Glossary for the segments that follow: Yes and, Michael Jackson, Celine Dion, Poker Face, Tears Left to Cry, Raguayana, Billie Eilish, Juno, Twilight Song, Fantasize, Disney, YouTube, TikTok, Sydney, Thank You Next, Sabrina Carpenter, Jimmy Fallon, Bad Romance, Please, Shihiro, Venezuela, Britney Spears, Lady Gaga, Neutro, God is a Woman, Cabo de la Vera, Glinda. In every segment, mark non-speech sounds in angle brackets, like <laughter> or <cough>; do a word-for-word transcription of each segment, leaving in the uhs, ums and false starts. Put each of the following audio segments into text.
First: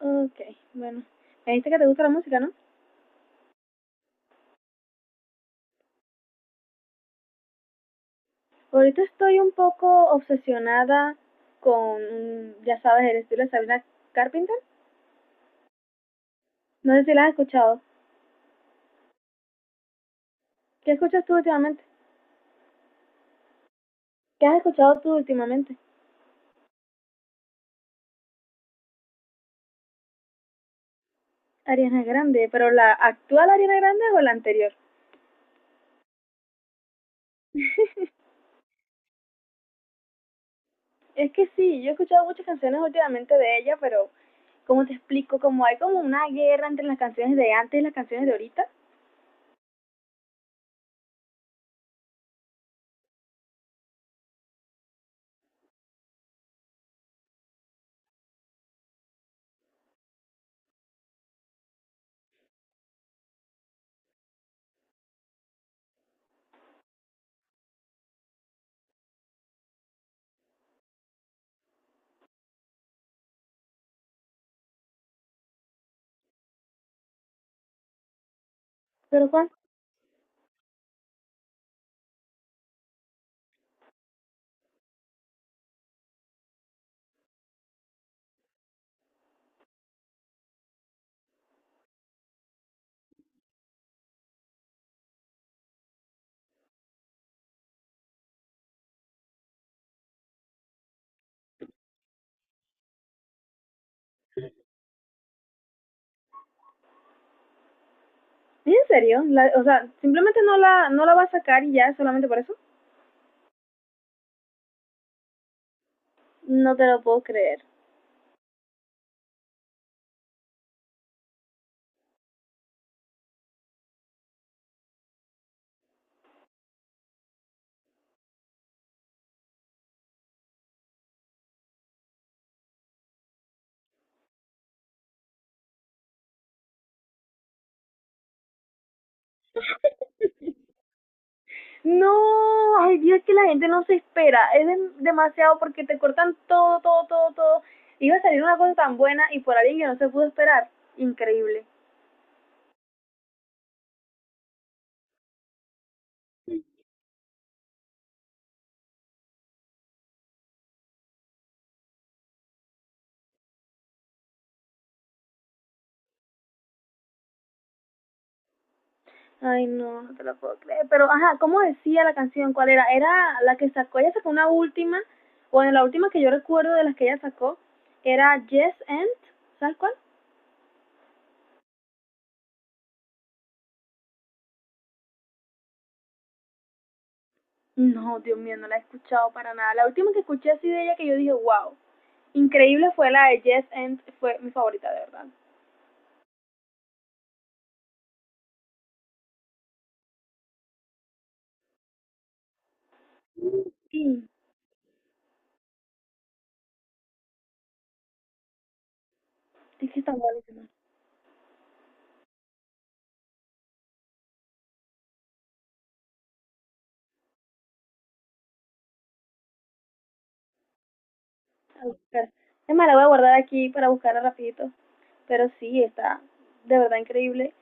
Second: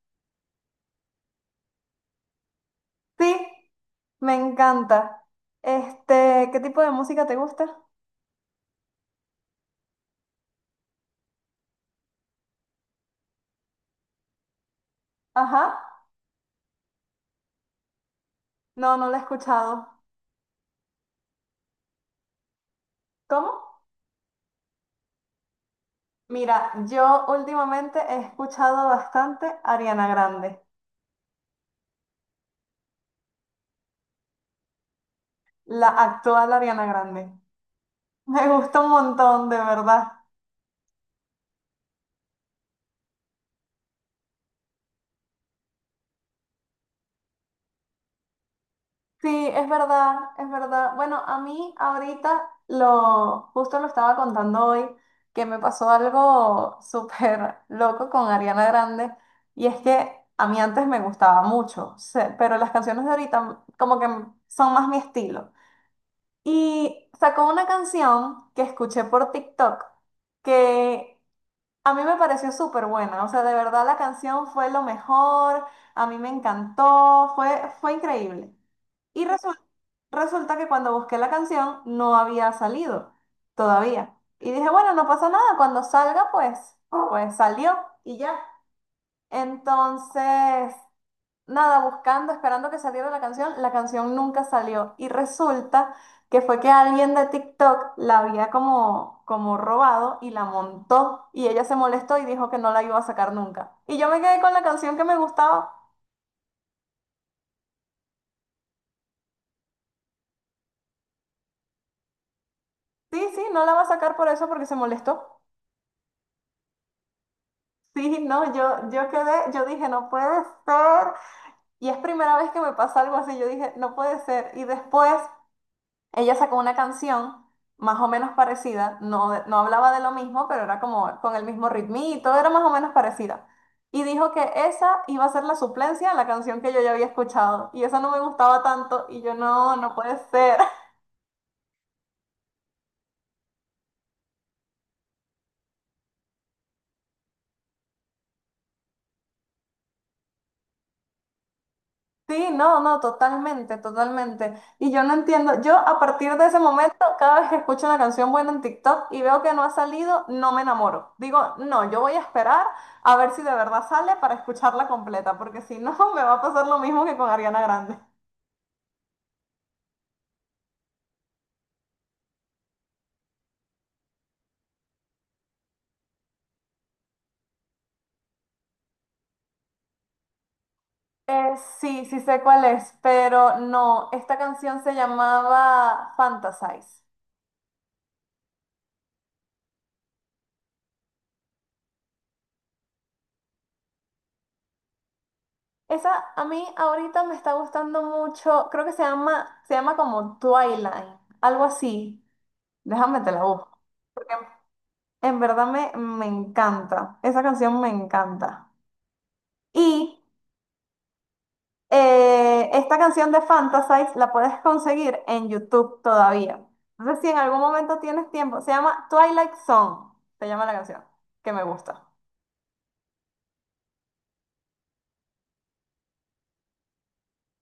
Ok, bueno. Me dijiste que te gusta la música, ¿no? Sí, me encanta. Este, ¿qué tipo de música te gusta? Ahorita estoy un poco obsesionada con, ya sabes, el estilo de Sabrina Carpenter. Ajá. No sé si la has escuchado. No, no la he escuchado. ¿Qué escuchas tú últimamente? ¿Cómo? ¿Qué has escuchado tú últimamente? Mira, yo últimamente he escuchado bastante Ariana Grande, Ariana Grande, ¿pero la actual Ariana Grande o la anterior? la actual Ariana Grande. <laughs> Me gusta un montón, de verdad. Es que sí, yo he escuchado muchas canciones últimamente de ella, pero cómo te explico, como hay como una guerra entre las canciones de antes y las canciones de ahorita. Sí, es verdad, es verdad. Bueno, a mí ahorita lo, justo lo estaba contando hoy, que me pasó algo <laughs> súper loco con Ariana Grande, y es que a mí antes me gustaba mucho, se- pero las canciones de ahorita como que son más mi estilo. Y sacó una canción que escuché por TikTok, que a mí me pareció súper buena, o sea, de verdad la canción fue lo mejor, a mí me encantó, fue, fue increíble. Y ¿Pero cuál? resu- Resulta que cuando busqué la canción no había salido todavía. Y dije, bueno, no pasa nada, cuando salga, pues, pues salió y ya. Entonces, nada, buscando, esperando que saliera la canción, la canción nunca salió. Y resulta que fue que alguien de TikTok la había como, como robado y la montó. Y ella se molestó y dijo que no la iba a sacar nunca. Y yo me quedé con la canción que me gustaba. ¿En serio? La- o sea, simplemente no la no la va a sacar y ya solamente por eso. Sí, sí, no la va a sacar por eso porque se molestó. No te lo puedo creer. Sí, no, yo, yo quedé, yo dije, no puede ser. Y es primera vez que me pasa algo así, yo dije, no puede ser. Y después ella sacó una canción más o menos parecida, no, de- no hablaba de lo mismo, pero era como con el mismo ritmito, era más o menos parecida. Y dijo que esa iba a ser la suplencia a la canción que yo ya había escuchado. Y esa no me gustaba tanto. Y yo, no, no puede ser. <laughs> No, ay Dios, que la gente no se espera. Es dem- demasiado porque te cortan todo, todo, todo, todo. Iba a salir una cosa tan buena y por alguien que no se pudo esperar. Increíble. Sí, no, no, totalmente, totalmente. Y yo no entiendo, yo a partir de ese momento, cada vez que escucho una canción buena en TikTok y veo que no ha salido, no me enamoro. Digo, no, yo voy a esperar a ver si de verdad sale para escucharla completa, porque si no, <laughs> me va a pasar lo mismo que con Ariana Grande. Ay, no, no te lo puedo creer. Pero, ajá, ¿cómo decía la canción? ¿Cuál era? Era la que sacó, ella sacó una última, bueno, la última que yo recuerdo de las que ella sacó, era Yes and, ¿sabes cuál? Eh, sí, sí sé cuál es, pero no, esta canción se llamaba Fantasize. No, Dios mío, no la he escuchado para nada. La última que escuché así de ella que yo dije, wow, increíble fue la de Yes and, fue mi favorita de verdad. Esa a mí ahorita me está gustando mucho, creo que se llama, se llama como Twilight, algo así. Déjame te la busco. Mm, Porque en verdad me, me encanta. Esa canción me encanta. es que Y están buenísimas. eh, esta canción de Fantasize la puedes conseguir en YouTube todavía. Entonces, si en algún momento tienes tiempo, se llama Twilight Song, se llama la canción, que me A gusta. buscar. Es más, la voy a guardar aquí para buscarla rapidito. Pero sí, está de verdad increíble.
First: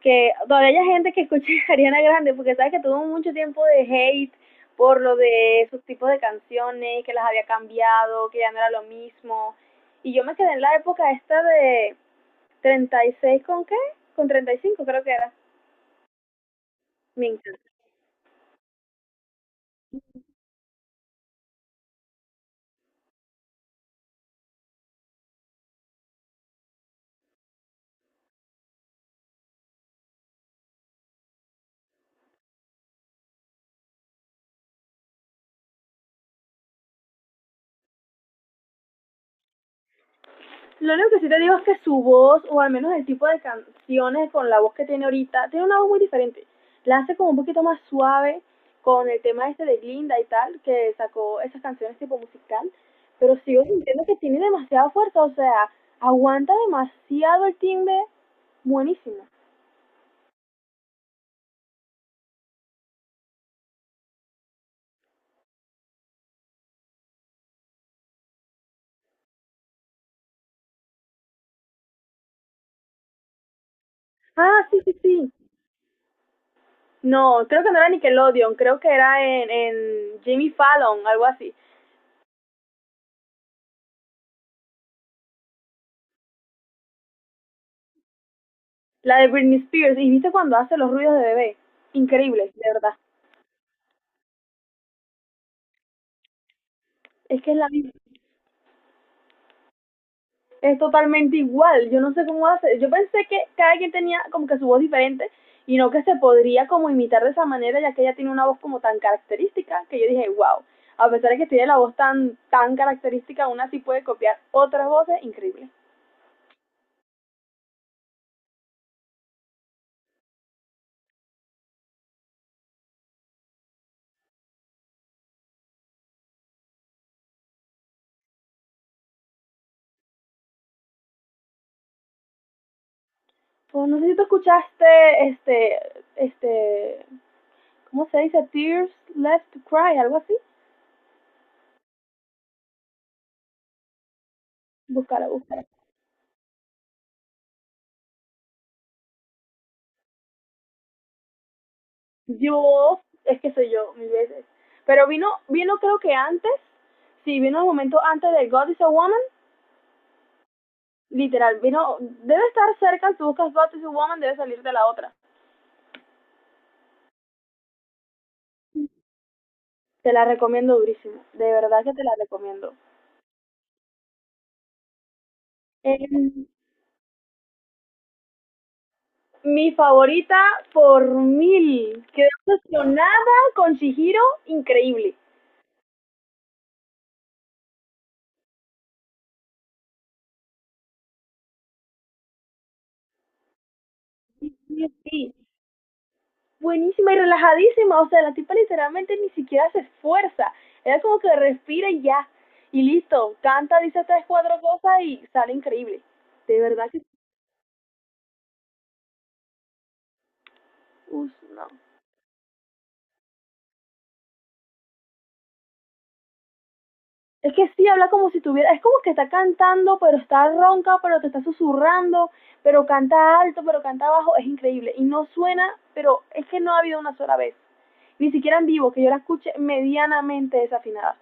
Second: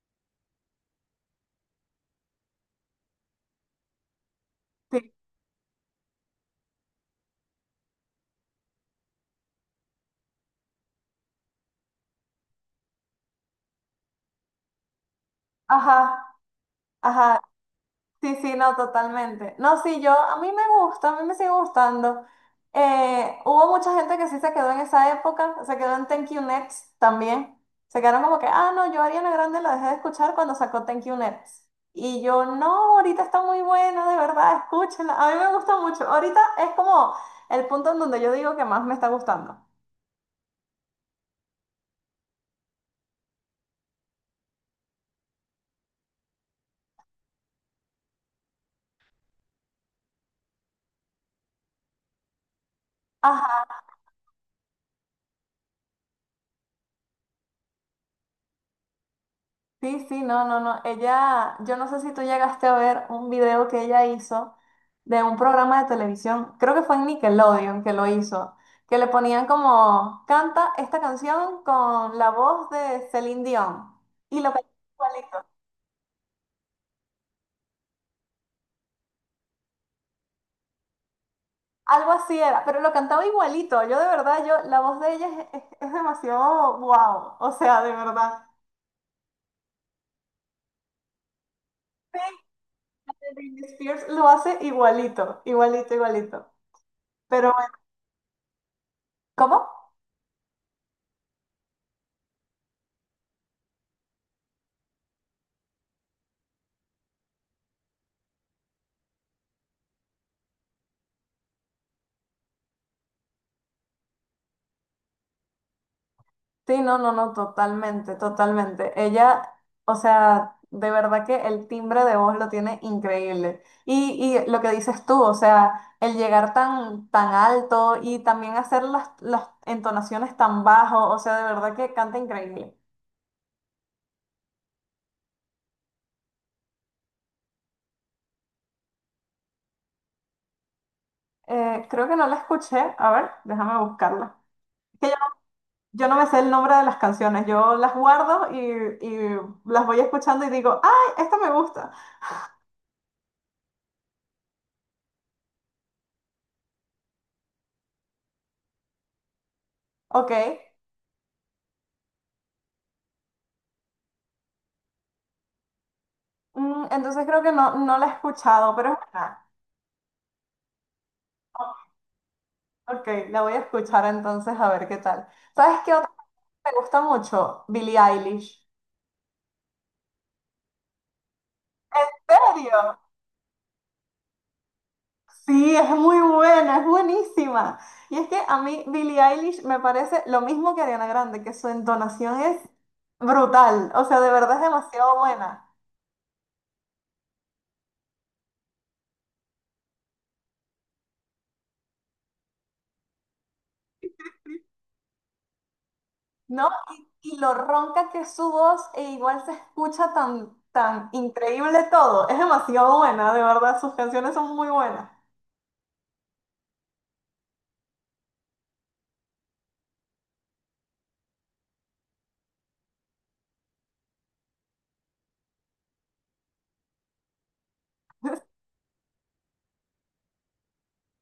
Que todavía hay gente que escuche <laughs> a Ariana Grande, porque sabes que tuvo mucho tiempo de hate por Sí. lo de sus tipos de canciones, que las había cambiado, que ya no era lo mismo. Y yo me quedé en la época esta de treinta y seis, ¿con qué? Con treinta y cinco creo que era. Ajá, Me ajá. encanta. Sí, sí, no, totalmente. No, sí, yo, a mí me gusta, a mí me sigue gustando. Eh, hubo mucha gente que sí se quedó en esa época, se quedó en Thank You Next también. Se quedaron como que, ah, no, yo Ariana Grande la dejé de escuchar cuando sacó Thank You Next. Y yo, no, ahorita está muy buena, de verdad, escúchenla. A mí me gusta mucho. Ahorita es como el punto en donde yo digo que más me está gustando. Lo único que sí te digo es que su voz, o al menos el tipo de canciones con la voz que tiene ahorita, tiene una voz muy diferente. La hace como un poquito más suave con el tema este de Glinda y tal, que sacó esas canciones tipo musical, pero sigo sintiendo que tiene demasiada fuerza, o sea, aguanta demasiado el timbre, buenísimo. Sí, sí, no, no, no. Ella, yo no sé si tú llegaste a ver un video que ella hizo de un programa de televisión, creo que fue en Nickelodeon que lo hizo, que le ponían como, canta esta canción con la voz de Celine Dion. Y lo cantaba Ah, sí, sí, sí. igualito. No, creo que no era Nickelodeon, creo que era en, en Jimmy Fallon, algo así. Algo así era, pero lo cantaba igualito. Yo de verdad, yo, la voz de ella es, es- es demasiado wow. O sea, de verdad. La de Britney Spears, y viste cuando hace los ruidos de bebé. Sí, Increíble, de verdad. Britney Spears lo hace igualito, igualito, igualito. Es Pero, que es la bueno, misma. ¿cómo? Es totalmente igual. Yo no sé cómo hace. Yo pensé que cada quien tenía como que su voz diferente y no que se podría como imitar de esa manera, ya que ella tiene una voz como tan característica que yo dije, wow, a pesar de que tiene la voz tan, tan característica, aún así puede copiar otras voces increíbles. Sí, no, no, no, totalmente, totalmente. Ella, o sea, de verdad que el timbre de voz lo tiene increíble. Y, y lo que dices tú, o sea, el llegar tan, tan alto y también hacer las, las entonaciones tan bajo, o sea, de verdad que canta increíble. Pues no sé si tú escuchaste este, este, ¿cómo se dice? Tears Left to Cry, algo así. Eh, creo que no la escuché, a ver, déjame buscarla. Que yo, Búscala, búscala. yo no me sé el nombre de las canciones, yo las guardo y, y las voy escuchando y digo, ¡ay, esta me gusta! Yo, es que soy yo, mil veces. Pero vino, vino creo que antes, sí, vino el momento antes de God is a Woman. Ok. Literal, vino, debe estar cerca, si buscas Batman y Woman, debe salir de la otra. Mm, entonces creo que no, no la he escuchado, pero es buena. Te la recomiendo durísimo, de verdad que te la recomiendo. Ok, la voy a escuchar entonces a ver qué tal. ¿Sabes qué Eh, otra me gusta mucho? Billie Eilish. Mi favorita por mil. ¿En Quedé serio? obsesionada con Shihiro, increíble. Sí, es muy buena, es buenísima. Y es que a mí Billie Eilish me parece lo mismo que Ariana Grande, que su entonación es brutal, o sea, de Sí, verdad es sí, demasiado sí. buena, Buenísima y relajadísima, o sea, la tipa literalmente ni siquiera se esfuerza. Era como que respira y ya, y listo, canta, dice tres, cuatro cosas y sale increíble. De ¿no? verdad que, Y, y lo ronca que es su voz e igual se escucha tan, tan uff, no, increíble todo. Es demasiado buena, de verdad, sus canciones son muy buenas. es que sí, habla como si tuviera, es como que está cantando, pero está ronca, pero te está susurrando, pero canta alto, pero canta bajo, es increíble. Y no suena, pero es que no ha habido una sola vez, ni siquiera en vivo, que yo la escuche medianamente desafinada.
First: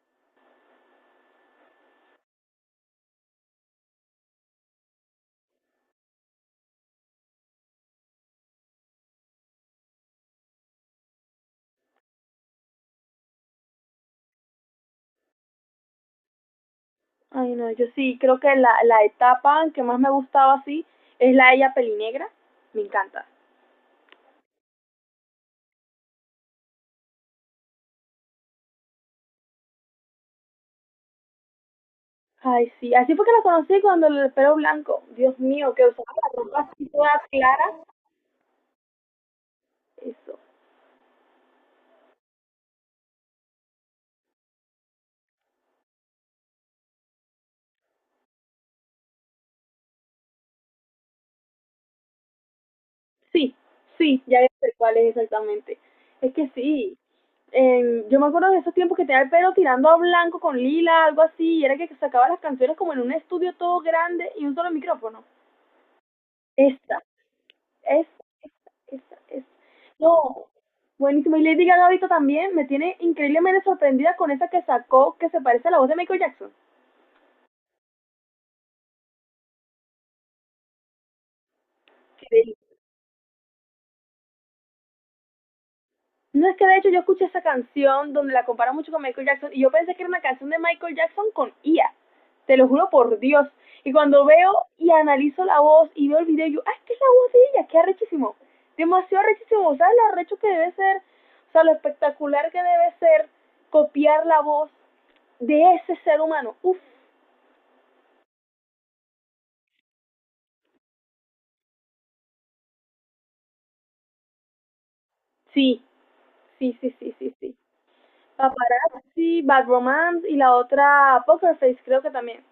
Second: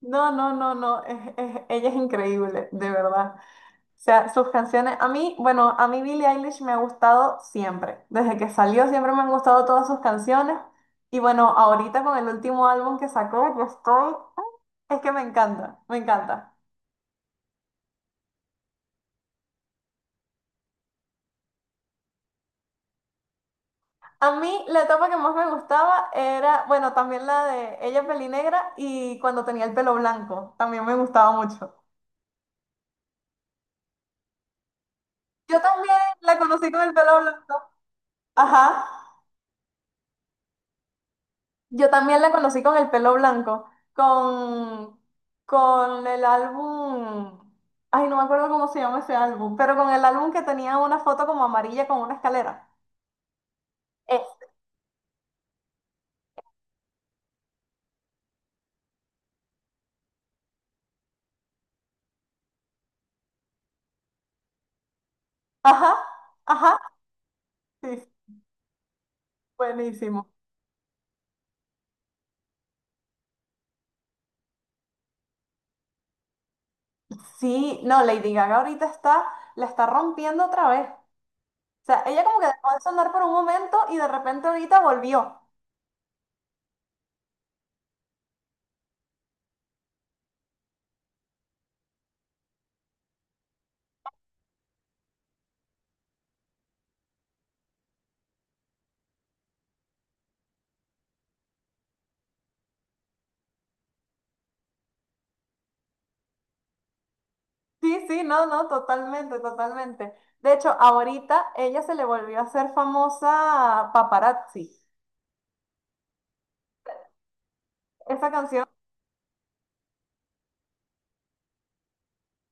No, no, no, no, es- es- ella es increíble, de verdad. O sea, sus canciones, a mí, bueno, a mí Billie Eilish me ha gustado siempre. Desde que salió siempre me han gustado todas sus canciones. Y bueno, ahorita con el último álbum que sacó, yo estoy... Es que me encanta, me encanta. Ay, no, yo sí, creo que la, la etapa que más me gustaba así es la de ella pelinegra, me encanta. A mí la etapa que más me gustaba era, bueno, también la de ella pelinegra y cuando tenía el pelo blanco, también me gustaba mucho. Ay, sí, así fue que la conocí cuando el pelo blanco, Dios Yo mío, que también usaba la la ropa conocí con así el toda pelo blanco. clara, Ajá. eso. Yo también la conocí con el pelo blanco, con, con el álbum, ay, no me acuerdo cómo se llama ese álbum, pero con el álbum que tenía una foto como amarilla con una escalera. Sí, sí, ya Este. sé cuál es exactamente. Es que sí. Eh, yo me acuerdo de esos tiempos que tenía el pelo tirando a blanco con lila, algo así, y era que sacaba las canciones como en un estudio todo grande y un solo micrófono. Ajá, ajá, Esta, sí, esta, esta, esta, esta. buenísimo. No, buenísimo. Y Lady Gaga ahorita también me tiene increíblemente sorprendida con esa que sacó que se parece a la voz de Michael Jackson. Sí, no, Lady Gaga ahorita está, la está rompiendo otra vez. O sea, ella como que Increíble. dejó de sonar por un momento y de repente ahorita volvió. No, es que de hecho yo escuché esa canción donde la compara mucho con Michael Jackson y yo pensé que era una canción de Michael Jackson con I A. Te lo juro por Dios. Y cuando veo y analizo la voz y veo el video, yo, ah, es que es la voz de ella, qué arrechísimo. Demasiado arrechísimo. ¿Sabes lo arrecho que debe ser? O sea, lo espectacular que debe ser copiar la voz de ese ser humano. Uf, Sí, sí, no, no, totalmente, totalmente. De hecho, ahorita ella se le volvió a hacer famosa Paparazzi. sí, sí, sí, sí, sí, sí. Esa canción, Paparazzi, Bad Romance y la otra Poker Face creo que también.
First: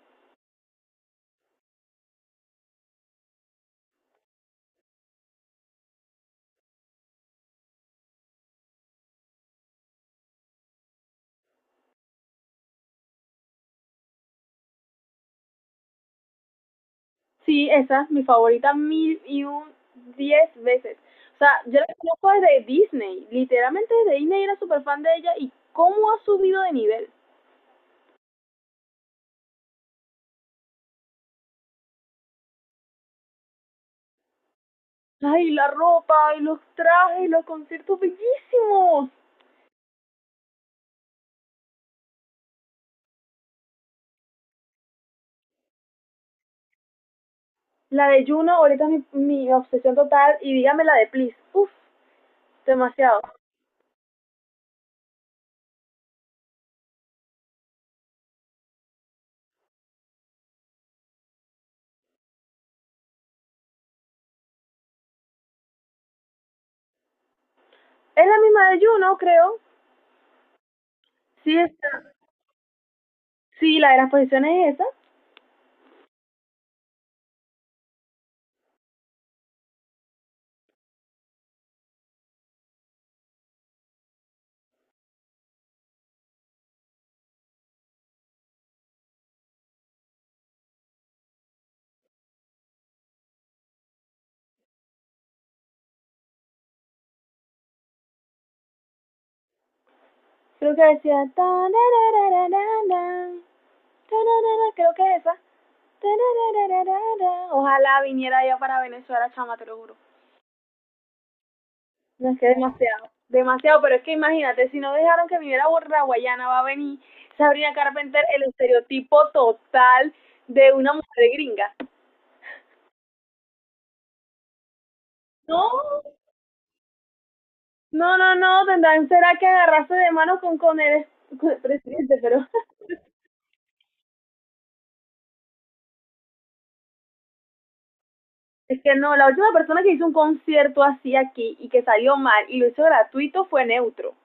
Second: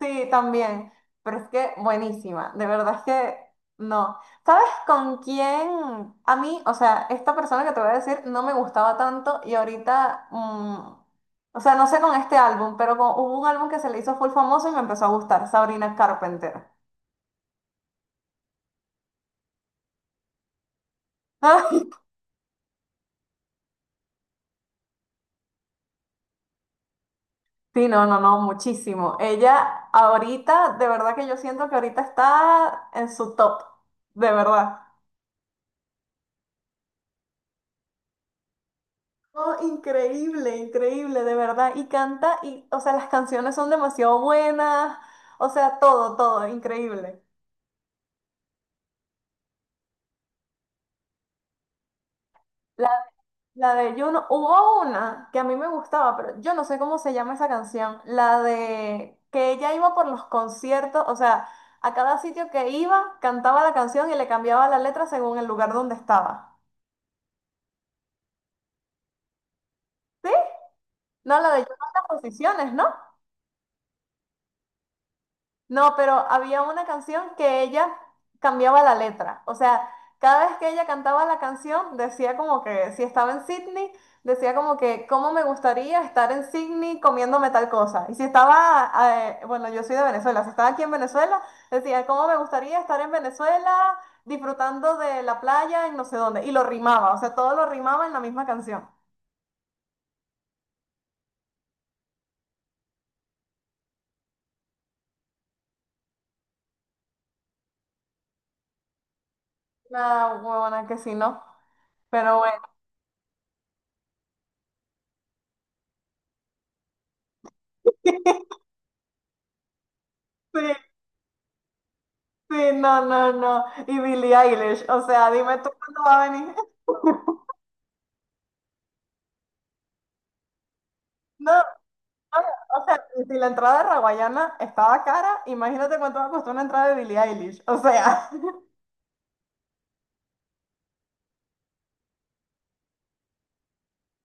sí, también, pero es que buenísima, de verdad es que no. ¿Sabes con quién? A mí, o sea, esta persona que te voy a decir no me gustaba tanto y ahorita, mm, o sea, no sé con este álbum, pero con- hubo un álbum que se le hizo full famoso y me empezó a gustar, Sabrina Carpenter. Sí, esa es mi favorita mil y un diez veces. O sea, yo <laughs> la conozco desde Disney. Literalmente desde Disney era súper fan de ella y cómo ha subido de nivel. Sí, no, no, no, muchísimo. Ella ahorita, de verdad que yo siento que ahorita está en su top, de verdad. Ay, la ropa, y los trajes, los conciertos bellísimos. Oh, increíble, increíble, de verdad. Y canta, y, o sea, las canciones son demasiado buenas. O sea, todo, todo, increíble. La de Juno ahorita es mi, mi obsesión total y dígame la de Please. Uf, La, demasiado. la de Juno, hubo una que a mí me gustaba, pero yo no sé cómo se llama esa canción. La de que ella iba por los conciertos, o sea, a cada sitio que iba, cantaba la canción y le cambiaba la letra según el lugar donde estaba. Es la misma de Juno, creo. ¿Sí? No, la Sí, de Juno está. en las posiciones, ¿no? Sí, la de las posiciones es esa. No, pero había una canción que ella cambiaba la letra. O sea, cada vez que ella cantaba la canción, decía como que si estaba en Sydney, decía como que cómo me gustaría estar en Sydney comiéndome tal cosa. Y si estaba, eh, bueno, yo soy de Venezuela, si estaba aquí en Venezuela, decía cómo me gustaría estar en Venezuela disfrutando de la playa en no sé dónde. Y lo rimaba, o sea, todo lo rimaba en la misma canción. Creo que decía... "Tarararararara, tararara", creo que es esa. Ojalá viniera yo para Venezuela, chama, te lo juro. Una huevona que sí, ¿no? No, Pero es que bueno. demasiado, demasiado, pero es que imagínate, si no dejaron que viniera Borra Guayana, va a venir Sabrina Carpenter, <laughs> el estereotipo total Sí, de una mujer gringa. sí, no, no, no. Y Billie Eilish, o sea, dime tú No, cuándo va a venir. <laughs> no, no, no, tendrán, será que agarrarse de mano con, con, el, No, con el no, presidente, pero <laughs> o sea, si la entrada de Raguayana estaba cara, imagínate cuánto me costó una entrada de Billie Eilish. O sea, <laughs> es que no, la última persona que hizo un concierto así aquí y que salió mal y lo hizo gratuito fue Neutro.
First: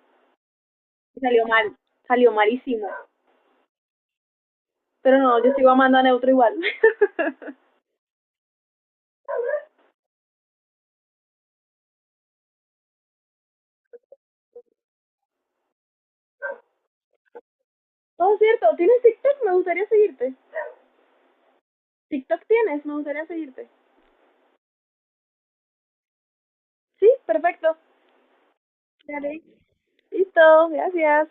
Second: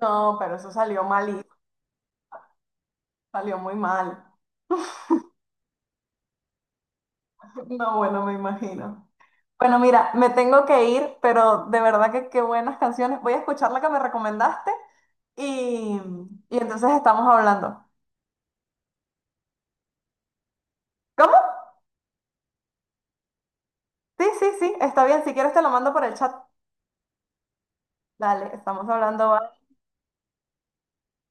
no, pero eso salió malísimo, Salió mal, salió malísimo. salió muy mal. Pero no, yo sigo amando a Neutro igual. <laughs> No, bueno, me imagino. Bueno, mira, me tengo que ir, pero de verdad que qué buenas canciones. Voy a escuchar la que me recomendaste y, y entonces estamos hablando. Oh, cierto, ¿tienes TikTok? Me gustaría seguirte. ¿Cómo? TikTok tienes, me gustaría seguirte. Sí, sí, sí, está bien. Si quieres te lo mando por el chat. Sí, perfecto. Dale, estamos hablando. Dale. Listo, gracias.